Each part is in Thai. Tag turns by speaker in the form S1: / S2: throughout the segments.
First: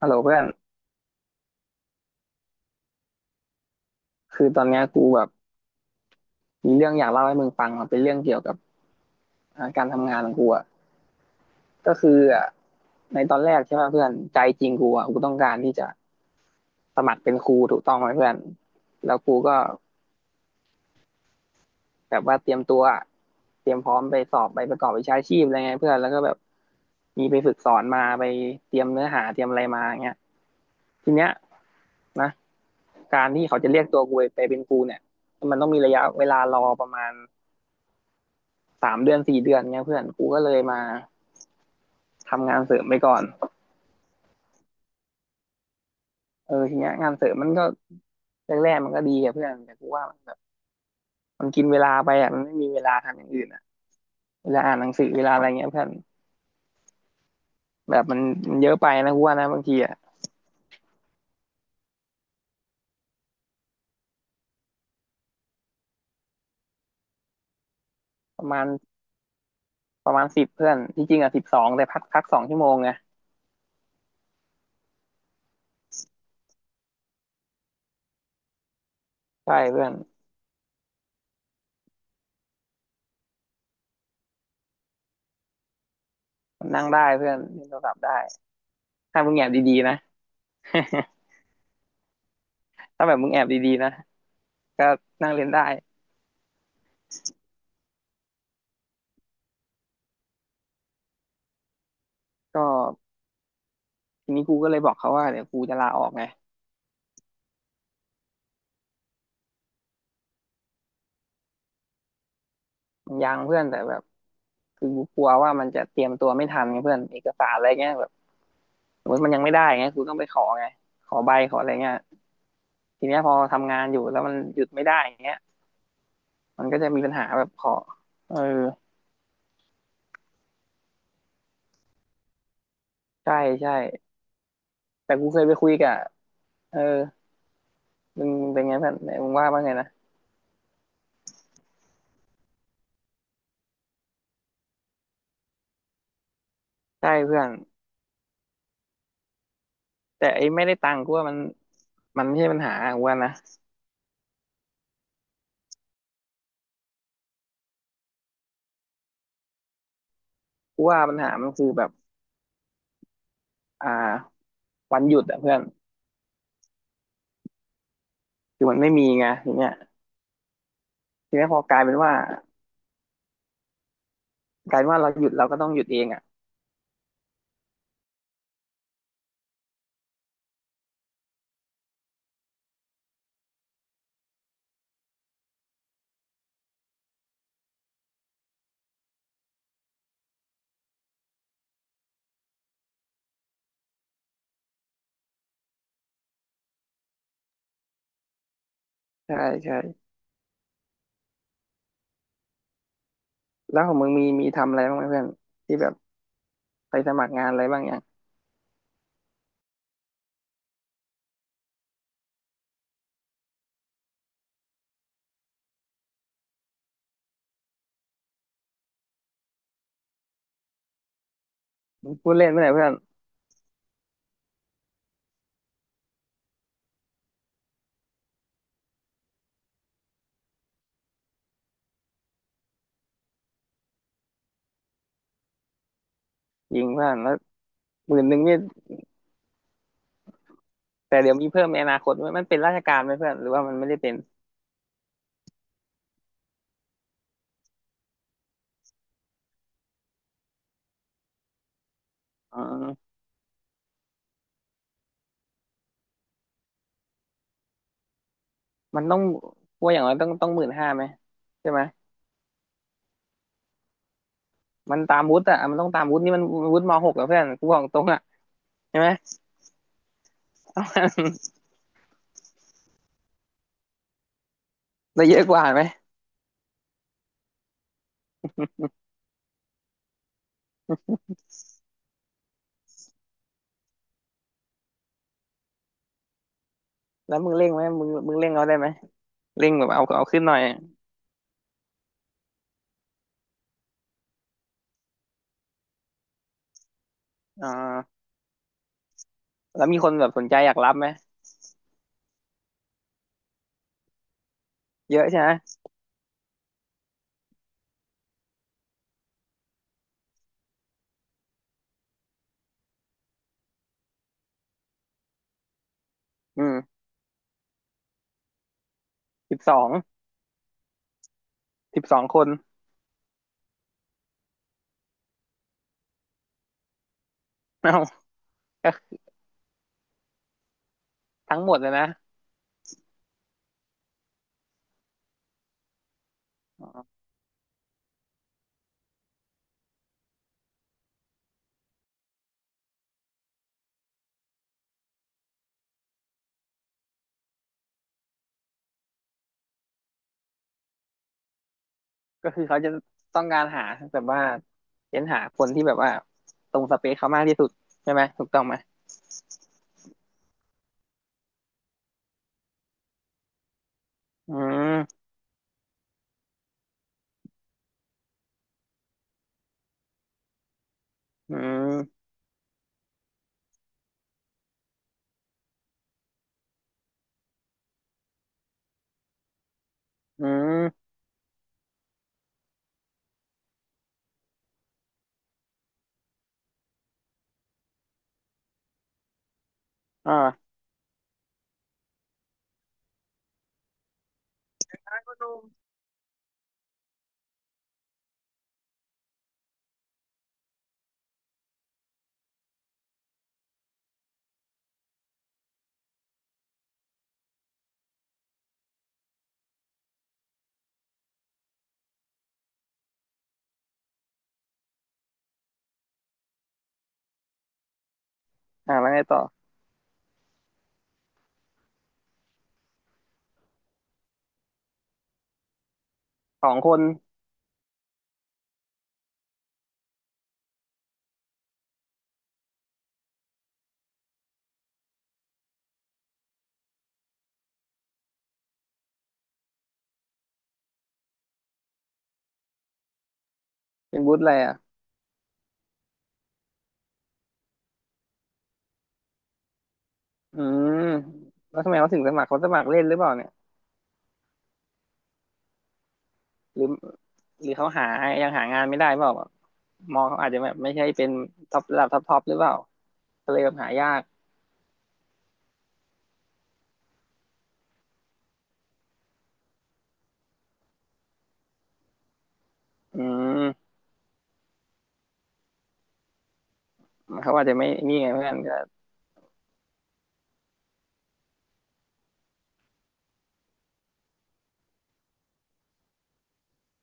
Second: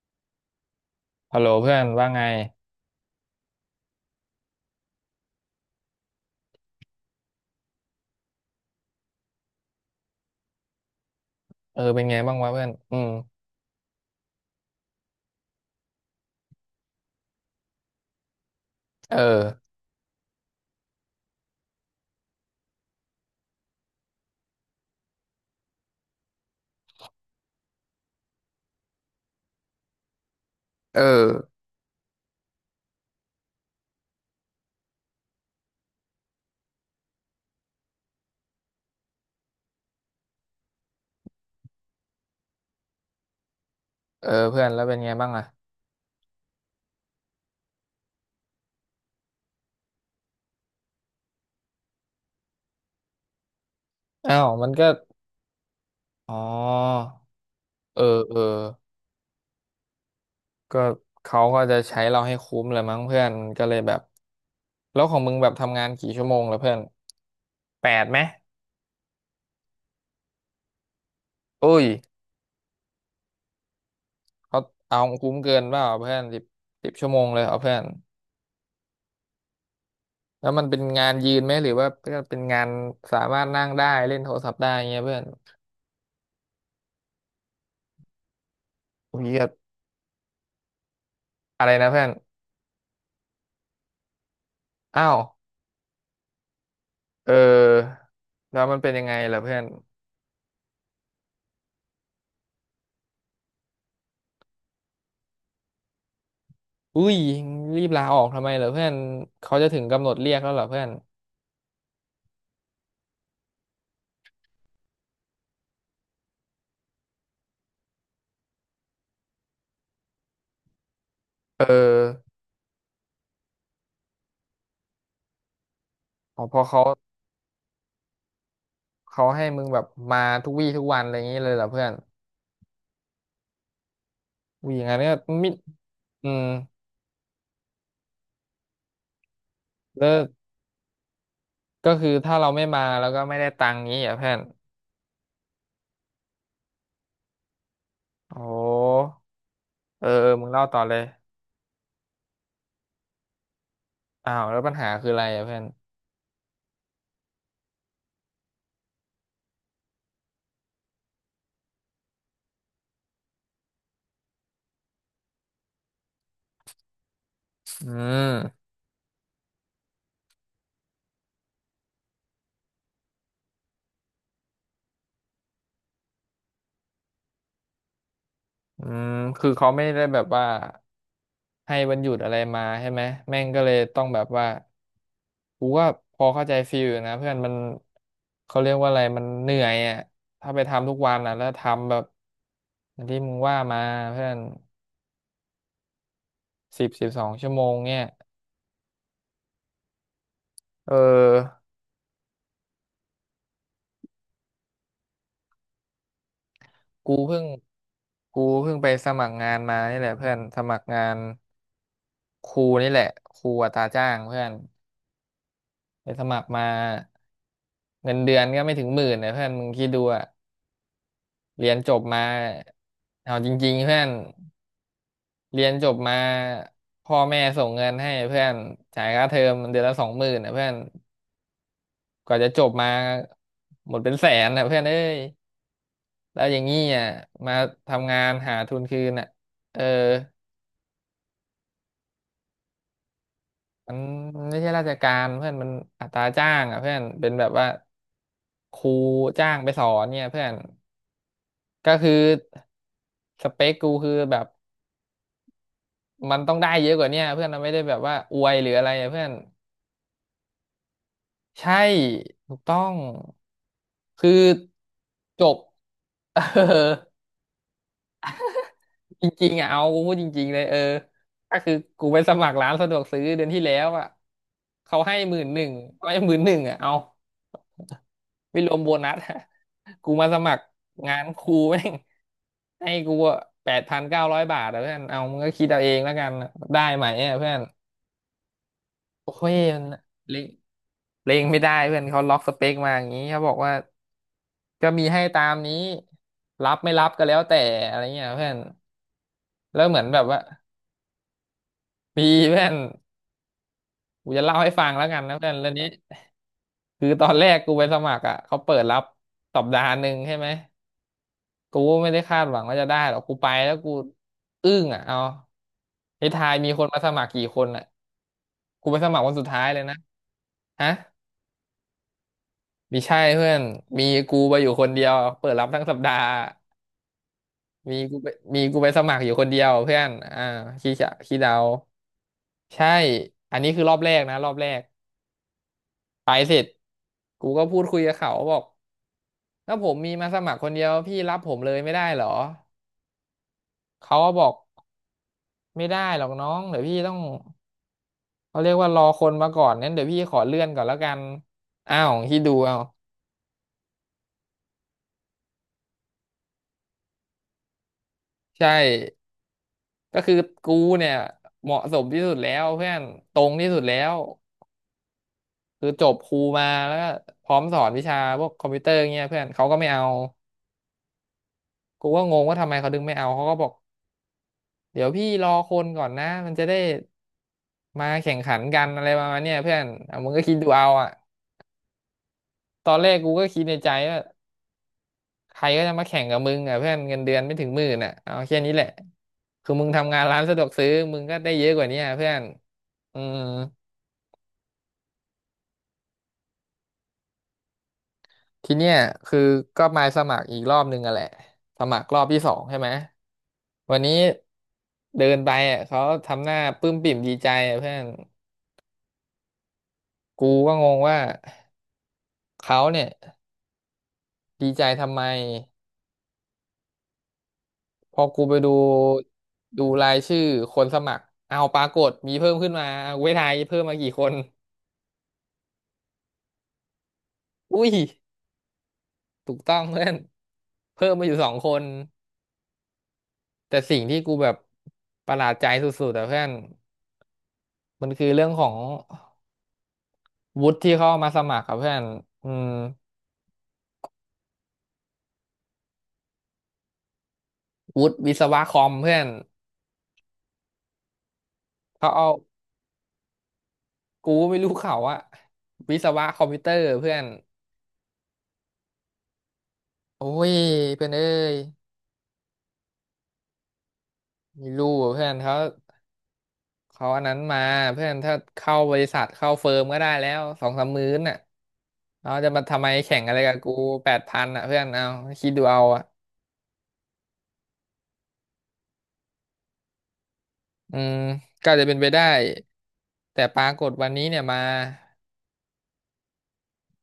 S1: ฮัลโหลเพื่อน
S2: ฮัลโหลเพื่อนว่าไง
S1: คือตอนเนี้ยกูแบบมีเรื่องอยากเล่าให้มึงฟังมันเป็นเรื่องเกี่ยวกับการทำงานของกูอ่ะ
S2: เออ
S1: ก็
S2: เป็น
S1: คื
S2: ไง
S1: อ
S2: บ้าง
S1: อ่ะ
S2: วะเพื่อนอืม
S1: ในตอนแรกใช่ป่ะเพื่อนใจจริงกูอ่ะกูต้องการที่จะสมัครเป็นครูถูกต้องไหมเพื่อนแล้
S2: เอ
S1: วกูก็
S2: อ
S1: แบบว่าเตรียมตัวอะเตรียมพร้อมไปสอบไปประกอบวิชาชีพอะไรไงเพื่อนแล้วก็แบบมีไปฝึกสอนมาไปเตรียมเนื้อหาเตรียมอะไรมาอย่างเงี้ย
S2: เอ
S1: ทีเนี้ย
S2: อ
S1: นะการที่เขาจะเรียกตัวกูไปเป็นครูเนี่ยมันต้องมีระยะเวลารอประมาณ 3 เดือน 4 เดือนเงี้ยเพื่อนกูก็เลยมาทำงานเสริมไปก่อน
S2: เออเพื่อนแล้วเป็นไงบ้างอ่ะ
S1: เออทีเนี้ยงานเสริมมันก็แรกๆมันก็ดีอะเพื่อนแต่กูว่ามันแบบมันกินเวลาไปอะมันไม่มีเวลาทำอย่างอื่นอะ
S2: อ้าว
S1: เวลา
S2: มัน
S1: อ่านห
S2: ก็
S1: นังสือเวลาอะไรเงี้ยเพื่อน
S2: อ๋อ
S1: แบ
S2: เอ
S1: บมั
S2: อ
S1: น
S2: เออ
S1: มันเยอะไปนะกูว่านะบางทีอะ
S2: ก็เขาก็จะใช้เราให้คุ้มเลยมั้งเพื่อนก็เลยแบบแล้วของมึงแบบทำงานกี่ชั่วโมงแล้วเพื่อนแปดไหม
S1: ประมาณประมาณสิบเพื่อนที่จริงอะสิบสอง
S2: อุ้ย
S1: แต่พัก2 ชั่วโมงไง
S2: เขาเอาคุ้มเกินเปล่าเพื่อนสิบชั่วโมงเลยเอาเพื่อน
S1: ใช่เพื่อน
S2: แล้วมันเป็นงานยืนไหมหรือว่าเป็นงานสามารถนั่งได้เล่นโทรศัพท์ได้เงี้ยเพื่อน
S1: มันนั่งได้เพื่อนเล่นโทรศัพท์ได้
S2: อุ้
S1: ถ้า
S2: ย
S1: มึงแอ
S2: ก็
S1: บดีๆนะ
S2: อะไรนะเพื่อน
S1: ถ้าแบบมึงแอบดีๆนะก็
S2: อ้าว
S1: นั่งเล่นได้
S2: เออ แล้วมันเป็นยังไงล่อเพื่อน
S1: ก็ทีนี้กูก็เลยบอกเขาว่าเดี๋ยวกูจะลาออกไง
S2: อุ้ยรีบลาออกทำไมเหรอเพื่อนเขาจะถึงกำหนดเรียกแล้วเหรอเพื่อน
S1: มันยังเพื่อนแต่แบบ คือกูกลัวว่ามันจะเตรียมตัวไม่ทันไงเพื่อนเอกสารอะไรเงี้ยแบบสมมติมันยังไม่ได้เงี้ยกูต้องไปขอไงขอใบขอ
S2: เอ
S1: อะไรเงี้ย
S2: อ
S1: ทีเนี้ยพอทำงานอยู่แล้วมันหยุดไม่ได้อย่างเงี้ย
S2: อ๋อพอ
S1: มันก็
S2: เขา
S1: จะมีปัญหาแบบขอเออ
S2: เขาให้มึงแบบมาทุกวี่ทุกวันอะไรอย่างนี้เลยเหรอเพื่อน
S1: ใช่ใช่
S2: อุ้ยอย่างนั้น
S1: แต่กู
S2: ก็
S1: เคย
S2: มิ
S1: ไปคุยกับ
S2: อืม
S1: เออมึงเป็นไงเพื่อนมึงว่าบ่าไงนะ
S2: แล้วก็คือถ้าเราไม่มาแล้วก็ไม่ได้ตังค์งี้เหรอ่ะเพื่อน
S1: ใช่เพื่อน
S2: โอ้เออ
S1: แต่
S2: เออ
S1: ไอ้
S2: มึงเล่า
S1: ไม่ได้
S2: ต่อ
S1: ตั
S2: เล
S1: ง
S2: ย
S1: ค์กูว่ามันมันไม่ใช่ปัญหากูว่านะ
S2: อ้าวแล้วปัญหาคืออะไรอ่ะเพื่อน
S1: กูว่าปัญหามันคือแบบอ่าวันหยุดอะเพื่อน
S2: อื
S1: คื
S2: ม
S1: อมันไม่มีไงทยเนี้ยทีเนี้ยพอกลายเป็นว่ากลายเป็นว่าเราหยุดเราก็ต้องหยุดเองอะ
S2: อืมคือเขาไม่ได้แบบว่าให้วันหยุดอะไรมาใช่ไหมแม่งก็เลยต้องแบบว่า กูก็พอเข้าใจฟีลอยู่นะเพื่อนมันเขาเรียกว่าอะไรมันเหนื่อยอ่ะถ้าไปทำทุกวันอ่ะแล้วทำแบบอย่างที่มึงว่ามาเพื่อนสิบสองชั่วโมงเนี่ย
S1: ใช่ใช่
S2: เออ
S1: แล้วของมึงมีมีทำอะไรบ้างไหมเพื่อนที่แบบไปส
S2: กู
S1: มัคร
S2: เพิ่
S1: งา
S2: ง
S1: นอะไรบ้างอย่าง
S2: กูเพิ่งไปสมัครงานมานี่แหละเพื่อนสมัครงานครูนี่แหละครูอัตราจ้างเพื่อนไปสมัครมาเงินเดือนก็ไม่ถึงหมื่นนะเพื่อนมึงคิดดูอะเรียนจบมา
S1: พูดเล่นไม่ไหนเพื่อน
S2: เอาจริงๆเพื่อน เรียนจบมาพ่อแม่ส่งเงินให้เพื่อนจ่ายค่าเทอมเดือนละ20,000นะเพื่อนกว่าจะจบมาหมดเป็นแสนนะเพื่อนเอ้ยแล้วอย่างงี้
S1: ยิง
S2: อ่ะ
S1: เพื่อนแล้ว
S2: มา
S1: ห
S2: ทำงา
S1: มื่น
S2: น
S1: หนึ่ง
S2: หา
S1: นี่
S2: ทุนคืนอ่ะเออ
S1: แต่เดี๋ยวมีเพิ่มในอนาคตไหมมันเป็นราชการไหมเพื่อนหรือว่ามันไม่
S2: มั
S1: ได้
S2: น
S1: เป็น
S2: ไม่ใช่ราชการเพื่อนมันอัตราจ้างอ่ะเพื่อนเป็นแบบว่าครูจ้างไปสอนเนี่ยเพื่อนก็คือ
S1: อ๋อ
S2: สเปคกูคือแบบมันต้องได้เยอะกว่าเนี้ยเพื่อนมันไม่ได้แบบว่าอวยหรืออะไร
S1: มัน
S2: อ่ะ
S1: ต้อง
S2: เพื่อน
S1: ว่าอย่างไรต้อง15,000ไหมใช่
S2: ใช่
S1: ไหม
S2: ถูกต้องคือ
S1: มันตามวุ
S2: จ
S1: ฒิ
S2: บ
S1: อ่ะมันต้องตามวุฒินี่ มัน
S2: เอ
S1: วุฒิม
S2: อ
S1: หกอะเพื่อนกูบอกตรงอ่ะใช่ไหม
S2: จริงๆอ่ะเอากูพูดจริงๆเลยเออก็คือกูไปสมัครร้านสะดวกซื้อเดือนที่แล้วอ่ะเขาให้
S1: ได้
S2: ห
S1: เย
S2: มื่
S1: อะ
S2: น
S1: ก
S2: ห
S1: ว่า
S2: นึ่ง
S1: ไหม
S2: ไม่หมื่นหนึ่งอ่ะเอาไม่รวมโบนัสอะกูมาสมัครงานครูแม่งให้กู8,900 บาทอ่ะเพื่อนเอามึงก็คิดเอาเองแล้วกันได้ไหมอ่ะ
S1: แล้ว
S2: เพื่
S1: มึ
S2: อ
S1: ง
S2: น
S1: เร่งไหมมึงเร่งเอาได้ไหม
S2: โอ้ย
S1: เร่ง
S2: มั
S1: แบ
S2: น
S1: บเอา
S2: เล
S1: ขึ้น
S2: ง
S1: หน่อย
S2: เลงไม่ได้เพื่อนเขาล็อกสเปคมาอย่างนี้เขาบอกว่าก็มีให้ตามนี้รับไม่รับก็แล้วแต่
S1: อ่
S2: อะไร
S1: า
S2: เงี้ยเพื่อน
S1: แล้
S2: แล้ว
S1: ว
S2: เห
S1: มี
S2: มือน
S1: คน
S2: แบบ
S1: แบบ
S2: ว่า
S1: สนใจอยากรับไหม
S2: มีเพื่อนกูจะเล่าให้ฟังแล้ว
S1: เย
S2: กัน
S1: อะ
S2: นะ
S1: ใช่ไห
S2: เพื่
S1: ม
S2: อนเรื่องนี้คือตอนแรกกูไปสมัครอ่ะเขาเปิดรับสัปดาห์หนึ่งใช่ไหมกูไม่ได้คาดหวังว่าจะได้หรอกกูไปแล้วกูอึ้งอ่ะเอาไอ้ทาย
S1: อื
S2: มี
S1: ม
S2: คนมาสมัครกี่คนอ่ะกูไปสมัครวันสุด
S1: สิบ
S2: ท้าย
S1: ส
S2: เล
S1: อ
S2: ย
S1: ง
S2: นะฮะ
S1: สิบสองคน
S2: มีใช่เพื่อนมีกูไปอยู่คนเดียวเปิดรับทั้งสัปดาห์ มี
S1: เอา
S2: กูไปส
S1: ก็
S2: มัครอยู่คนเดียวเพื่อนอ่าขี้จะขี้เดา
S1: ทั้งหมดเลยนะ
S2: ใช่อันนี้คือรอบแรกนะรอบแรกไปเสร็จ
S1: อ๋อ
S2: กูก็พูดคุยกับเขาบอกถ้าผมมีมาสมัครคนเดียวพี่รับผมเลยไม่ได้เหรอเขาก็บอกไม่ได้หรอกน้องเดี๋ยวพี่ต้องเขาเรียกว่ารอคนมาก่อนงั้นเดี๋ยวพี่ขอเลื่อนก่อนแล้วกันอ้าวที่
S1: ก็
S2: ดู
S1: คือ
S2: เอา
S1: เขาจะต้องการหาแบบว่าเน้นหาคนที่แบบว่าตรงสเปคเขามากที่สุดใช่ไหมถูกต้อง
S2: ใช่
S1: ไหม
S2: ก็คือกูเนี่ยเหมาะสมที่สุดแล้วเพื่อนตรงที่สุดแล้ว
S1: อืม
S2: คือจบครูมาแล้วก็พร้อมสอนวิชาพวกคอมพิวเตอร์เงี้ยเพื่อนเขาก็ไม่เอา
S1: อื
S2: กูก็
S1: ม
S2: งงว่าทำไมเขาดึงไม่เอาเขาก็บอกเดี๋ยวพี่รอคนก่อนนะมันจะได้มาแข่งขันกันอะไรประมาณเนี้ยเพื่อนอ่ะมึงก็
S1: อื
S2: คิดดูเอาอ่ะ
S1: ม
S2: ตอนแรกกูก็คิดในใจว่าใครก็จะมาแข่งกับมึงอ่ะเพื่อนเงินเดือนไม่ถึงหมื่นอ่ะเอาแค่นี้แหละคือมึงทำงานร้านสะดว
S1: อ่า
S2: กซื้อมึงก็ได้เยอะกว่านี้อ่ะเพื่อนอืม
S1: อ
S2: ทีเนี้ยคือก็มาสมัครอีกรอบนึงอะแหละสมัครรอบที่สองใช่ไหมวันนี้เดินไปอ่ะเขาทำหน้าปลื้มปิ่มดีใจอ่ะเพื่อนกูก็งงว่าเขาเนี่ยดีใจทำไมพอกูไปดู
S1: ่าแล้วไงต่อ
S2: ดูรายชื่อคนสมัครเอาปรากฏมีเพิ่มขึ้นมาเอาเวทายเพิ่มมากี่คน
S1: สองคน
S2: อุ้ยถูกต้องเพื่อนเพิ่มมาอยู่2 คนแต่สิ่งที่กูแบบประหลาดใจสุดๆแต่เพื่อนมันคือเรื่องของ วุฒิที่เขาเอามาสมัครครับเพื่อนอืม
S1: เป็นบุฒอะไรอ่ะ
S2: วุฒิวิศวะคอมเพื่อน
S1: อืมแล้วทำไม
S2: เขา
S1: เขาถึง
S2: เอา
S1: สมัครเขาสมัครเล่นหรือเปล่าเนี่ย
S2: กูไม่รู้เขาอะวิศวะคอมพิวเตอ
S1: หรื
S2: ร์
S1: อ
S2: เพื่อน
S1: หรือเขาหายังหางานไม่ได้เปล่าแบบมอ
S2: โอ้
S1: งเขาอาจ
S2: ย
S1: จะแบบไม่ใช่
S2: เพื่อนเอ้
S1: เป็น
S2: ย
S1: ท็อประดับท็อปท็อปหรือเปล่าก็เลยแบบหายาก
S2: ไม่รู้อะเพื่อนเขาอันนั้นมาเพื่อนถ้าเข้าบริษัทเข้าเฟิร์มก็ได้แล้วสองสามมื้อน่ะเราจะมาทำไมแข่
S1: อื
S2: งอะไรกับกู
S1: ม
S2: แปดพันอ่ะเพื่อนเอาคิดดูเอาอ่ะ
S1: เขาอาจจะไม่นี่ไงเพื่อนก็
S2: อืมก็จะเป็นไปได้แต่ปรากฏวันนี้เนี่ยมา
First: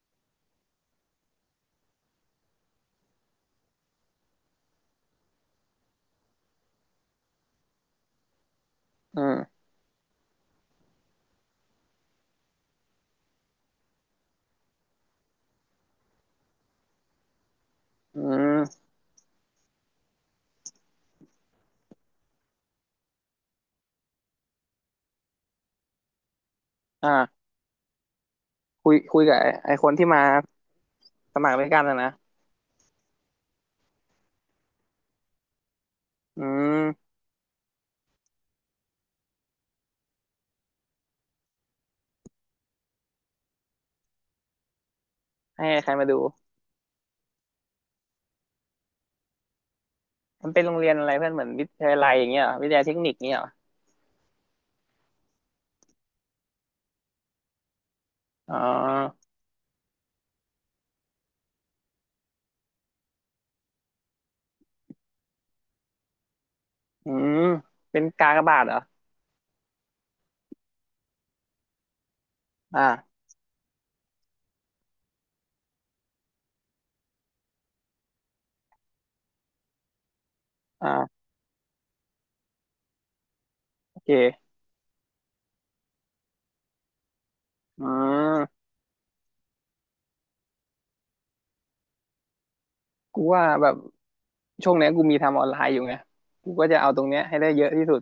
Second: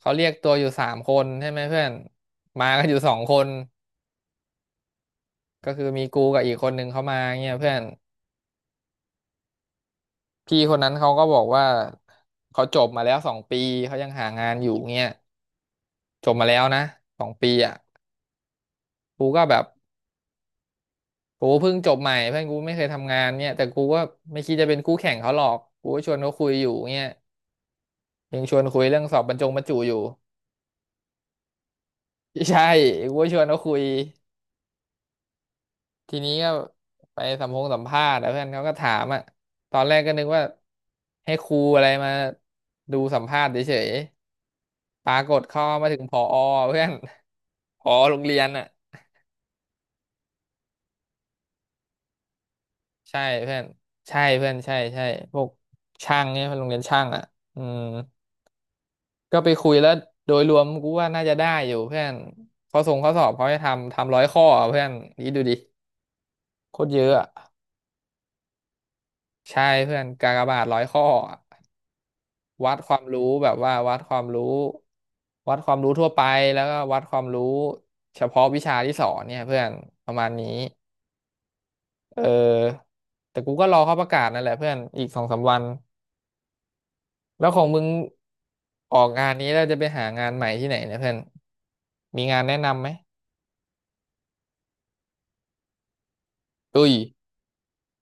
S2: เขาเรียกตัวอยู่สามคนใช่ไหมเพื่อนมากันอยู่สองคน ก็คือมีกูกับอีกคนนึงเขามาเงี้ยเพื่อน
S1: อืม
S2: พี่คนนั้นเขาก็บอกว่าเขาจบมาแล้วสองปีเขายังหางานอยู่เงี้ยจบมาแล้วนะสองปีอ่ะ
S1: อืม
S2: กูก็แบบกูเพิ่งจบใหม่เพื่อนกูไม่เคยทำงานเนี่ยแต่กูก็ไม่คิดจะเป็นคู่แข่งเขาหรอกกูก็ชวนเขาคุยอยู่เงี้ย
S1: อ่า
S2: ยังชวนคุย
S1: คุย
S2: เรื่องสอ
S1: คุย
S2: บบร
S1: กับ
S2: รจ
S1: ไอ้
S2: งบรร
S1: ไอ้
S2: จุ
S1: ค
S2: อ
S1: น
S2: ยู่
S1: ที่มา สมัครไม่กล้านอะนะ
S2: ใช่กูก็ชวนเขาคุยทีนี้
S1: อื
S2: ก็
S1: ม
S2: ไปสัมภาษณ์แล้วเพื่อนเขาก็ถามอ่ะตอนแรกก็นึกว่าให้ครูอะไรมาดูสัมภาษณ์เฉย ปรากฏเข้า
S1: ให้
S2: มา
S1: ใคร
S2: ถึง
S1: มา
S2: ผ
S1: ดู
S2: อเพื่อน ผอโรงเรียนอ่ะ
S1: มันเป็นโรงเรียนอะไรเพื่อนเหมือนวิทยาลัยอย่างเงี้ยเหรอวิทยาลัยเทคนิค
S2: ใช่
S1: เงี้ยเหรอ
S2: เพื่อนใช่เพื่อนใช่ใช่พวกช่างเนี่ยเพื่อนโรงเรียนช่างอ่ะอืม
S1: อ๋อ
S2: ก็ไปคุยแล้วโดยรวมกูว่าน่าจะได้อยู่เพื่อนข้อสอบเขาให้ทำร้อยข้ออะเพื่อนนี่ดูดิโคตรเย
S1: อื
S2: อะอะ
S1: มเป็นกากบาทเหรอ
S2: ใช่เพื่อนกากบาทร้อยข้ออะวัดความ
S1: อ่า
S2: รู้แบบว่าวัดความรู้วัดความรู้ทั่วไปแล้วก็วัดความรู้เฉพาะวิชาที่สอนเนี่ยเพื่อนประมาณนี้
S1: อ่า
S2: เออแต่กูก็รอเขา
S1: โอ
S2: ประกาศนั่นแห
S1: เค
S2: ละเพื่อนอีกสองสามวันแล้วของมึ
S1: อื
S2: ง
S1: ม
S2: ออกงานนี้แล้วจะไปหางานใหม่ที่ไหนเนี่ยเพื่อนมีงานแนะนำไหม
S1: กูว่าแบบช่วงเนี้ยกูมีทำออนไลน์อยู่ไงกูก็จะ
S2: อุ้
S1: เอา
S2: ย
S1: ตรงเนี้ยให้ได้เยอะที่สุด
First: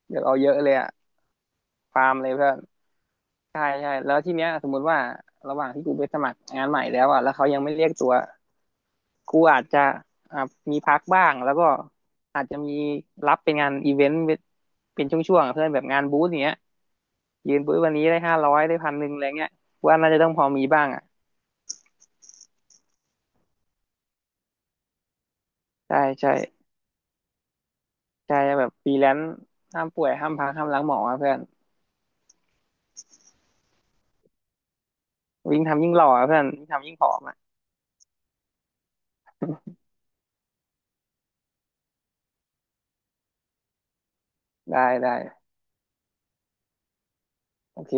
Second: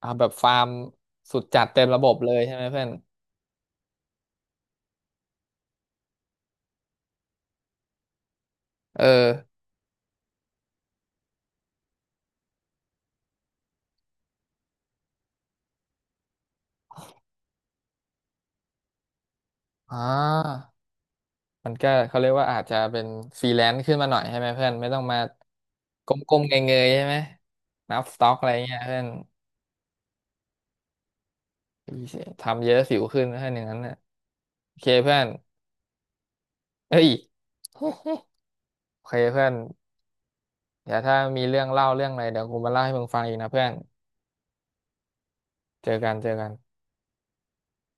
S2: อ่า
S1: อยา
S2: แบ
S1: ก
S2: บ
S1: เอาเย
S2: ฟา
S1: อะ
S2: ร์ม
S1: เลยอะ
S2: สุดจัดเต็มระ
S1: ฟา
S2: บ
S1: ร์
S2: บ
S1: มเล
S2: เล
S1: ย
S2: ย
S1: เพื่
S2: ใช่
S1: อน
S2: ไหมเพื่อน
S1: ใช่ใช่แล้วทีเนี้ยสมมุติว่าระหว่างที่กูไปสมัครงานใหม่แล้วอะแล้วเขายังไม่เรียกตัว
S2: เออ
S1: ครูอาจจะอ่ามีพักบ้างแล้วก็อาจจะมีรับเป็นงานอีเวนต์เป็นช่วงๆอะเพื่อนแบบงานบูธอย่างเงี้ยยืนบูธวันนี้ได้500ได้1,100อะไรเงี้ยว่า
S2: อ่
S1: น่าจะต้องพอมี
S2: า
S1: บ้างอ่ะ
S2: มันก็เขาเรียกว่าอาจจะเป็นฟรีแลนซ์ขึ้นมาหน่อยใช่ไหมเพื่อนไม่ต้องมา
S1: ใช่
S2: ก
S1: ใช่
S2: ้มๆเงยๆใช่ไหมนับสต็อก
S1: ใช่
S2: อะไร
S1: แบบ
S2: เงี้ย
S1: ฟรี
S2: เพื่อ
S1: แล
S2: น
S1: นซ์ห้ามป่วยห้ามพักห้ามล้างหมออะเพื่อน
S2: ทำเยอะสิวขึ้นนะเพื่อนอย่างนั้นน่ะโอเคเพื่อน
S1: วิ่งทำยิ่งหล่ออะเพื่อนวิ่งทำยิ่ง
S2: เฮ้
S1: ผ
S2: ย
S1: อมอ่ะ
S2: โอเคเพื่อน เดี๋ยวถ้ามีเรื่องเล่าเรื่องอะไรเดี๋ยวกูมาเล่าให้มึงฟังอีกนะเพื่อน
S1: ได้ได้
S2: เจอกันเจอกัน
S1: โอเค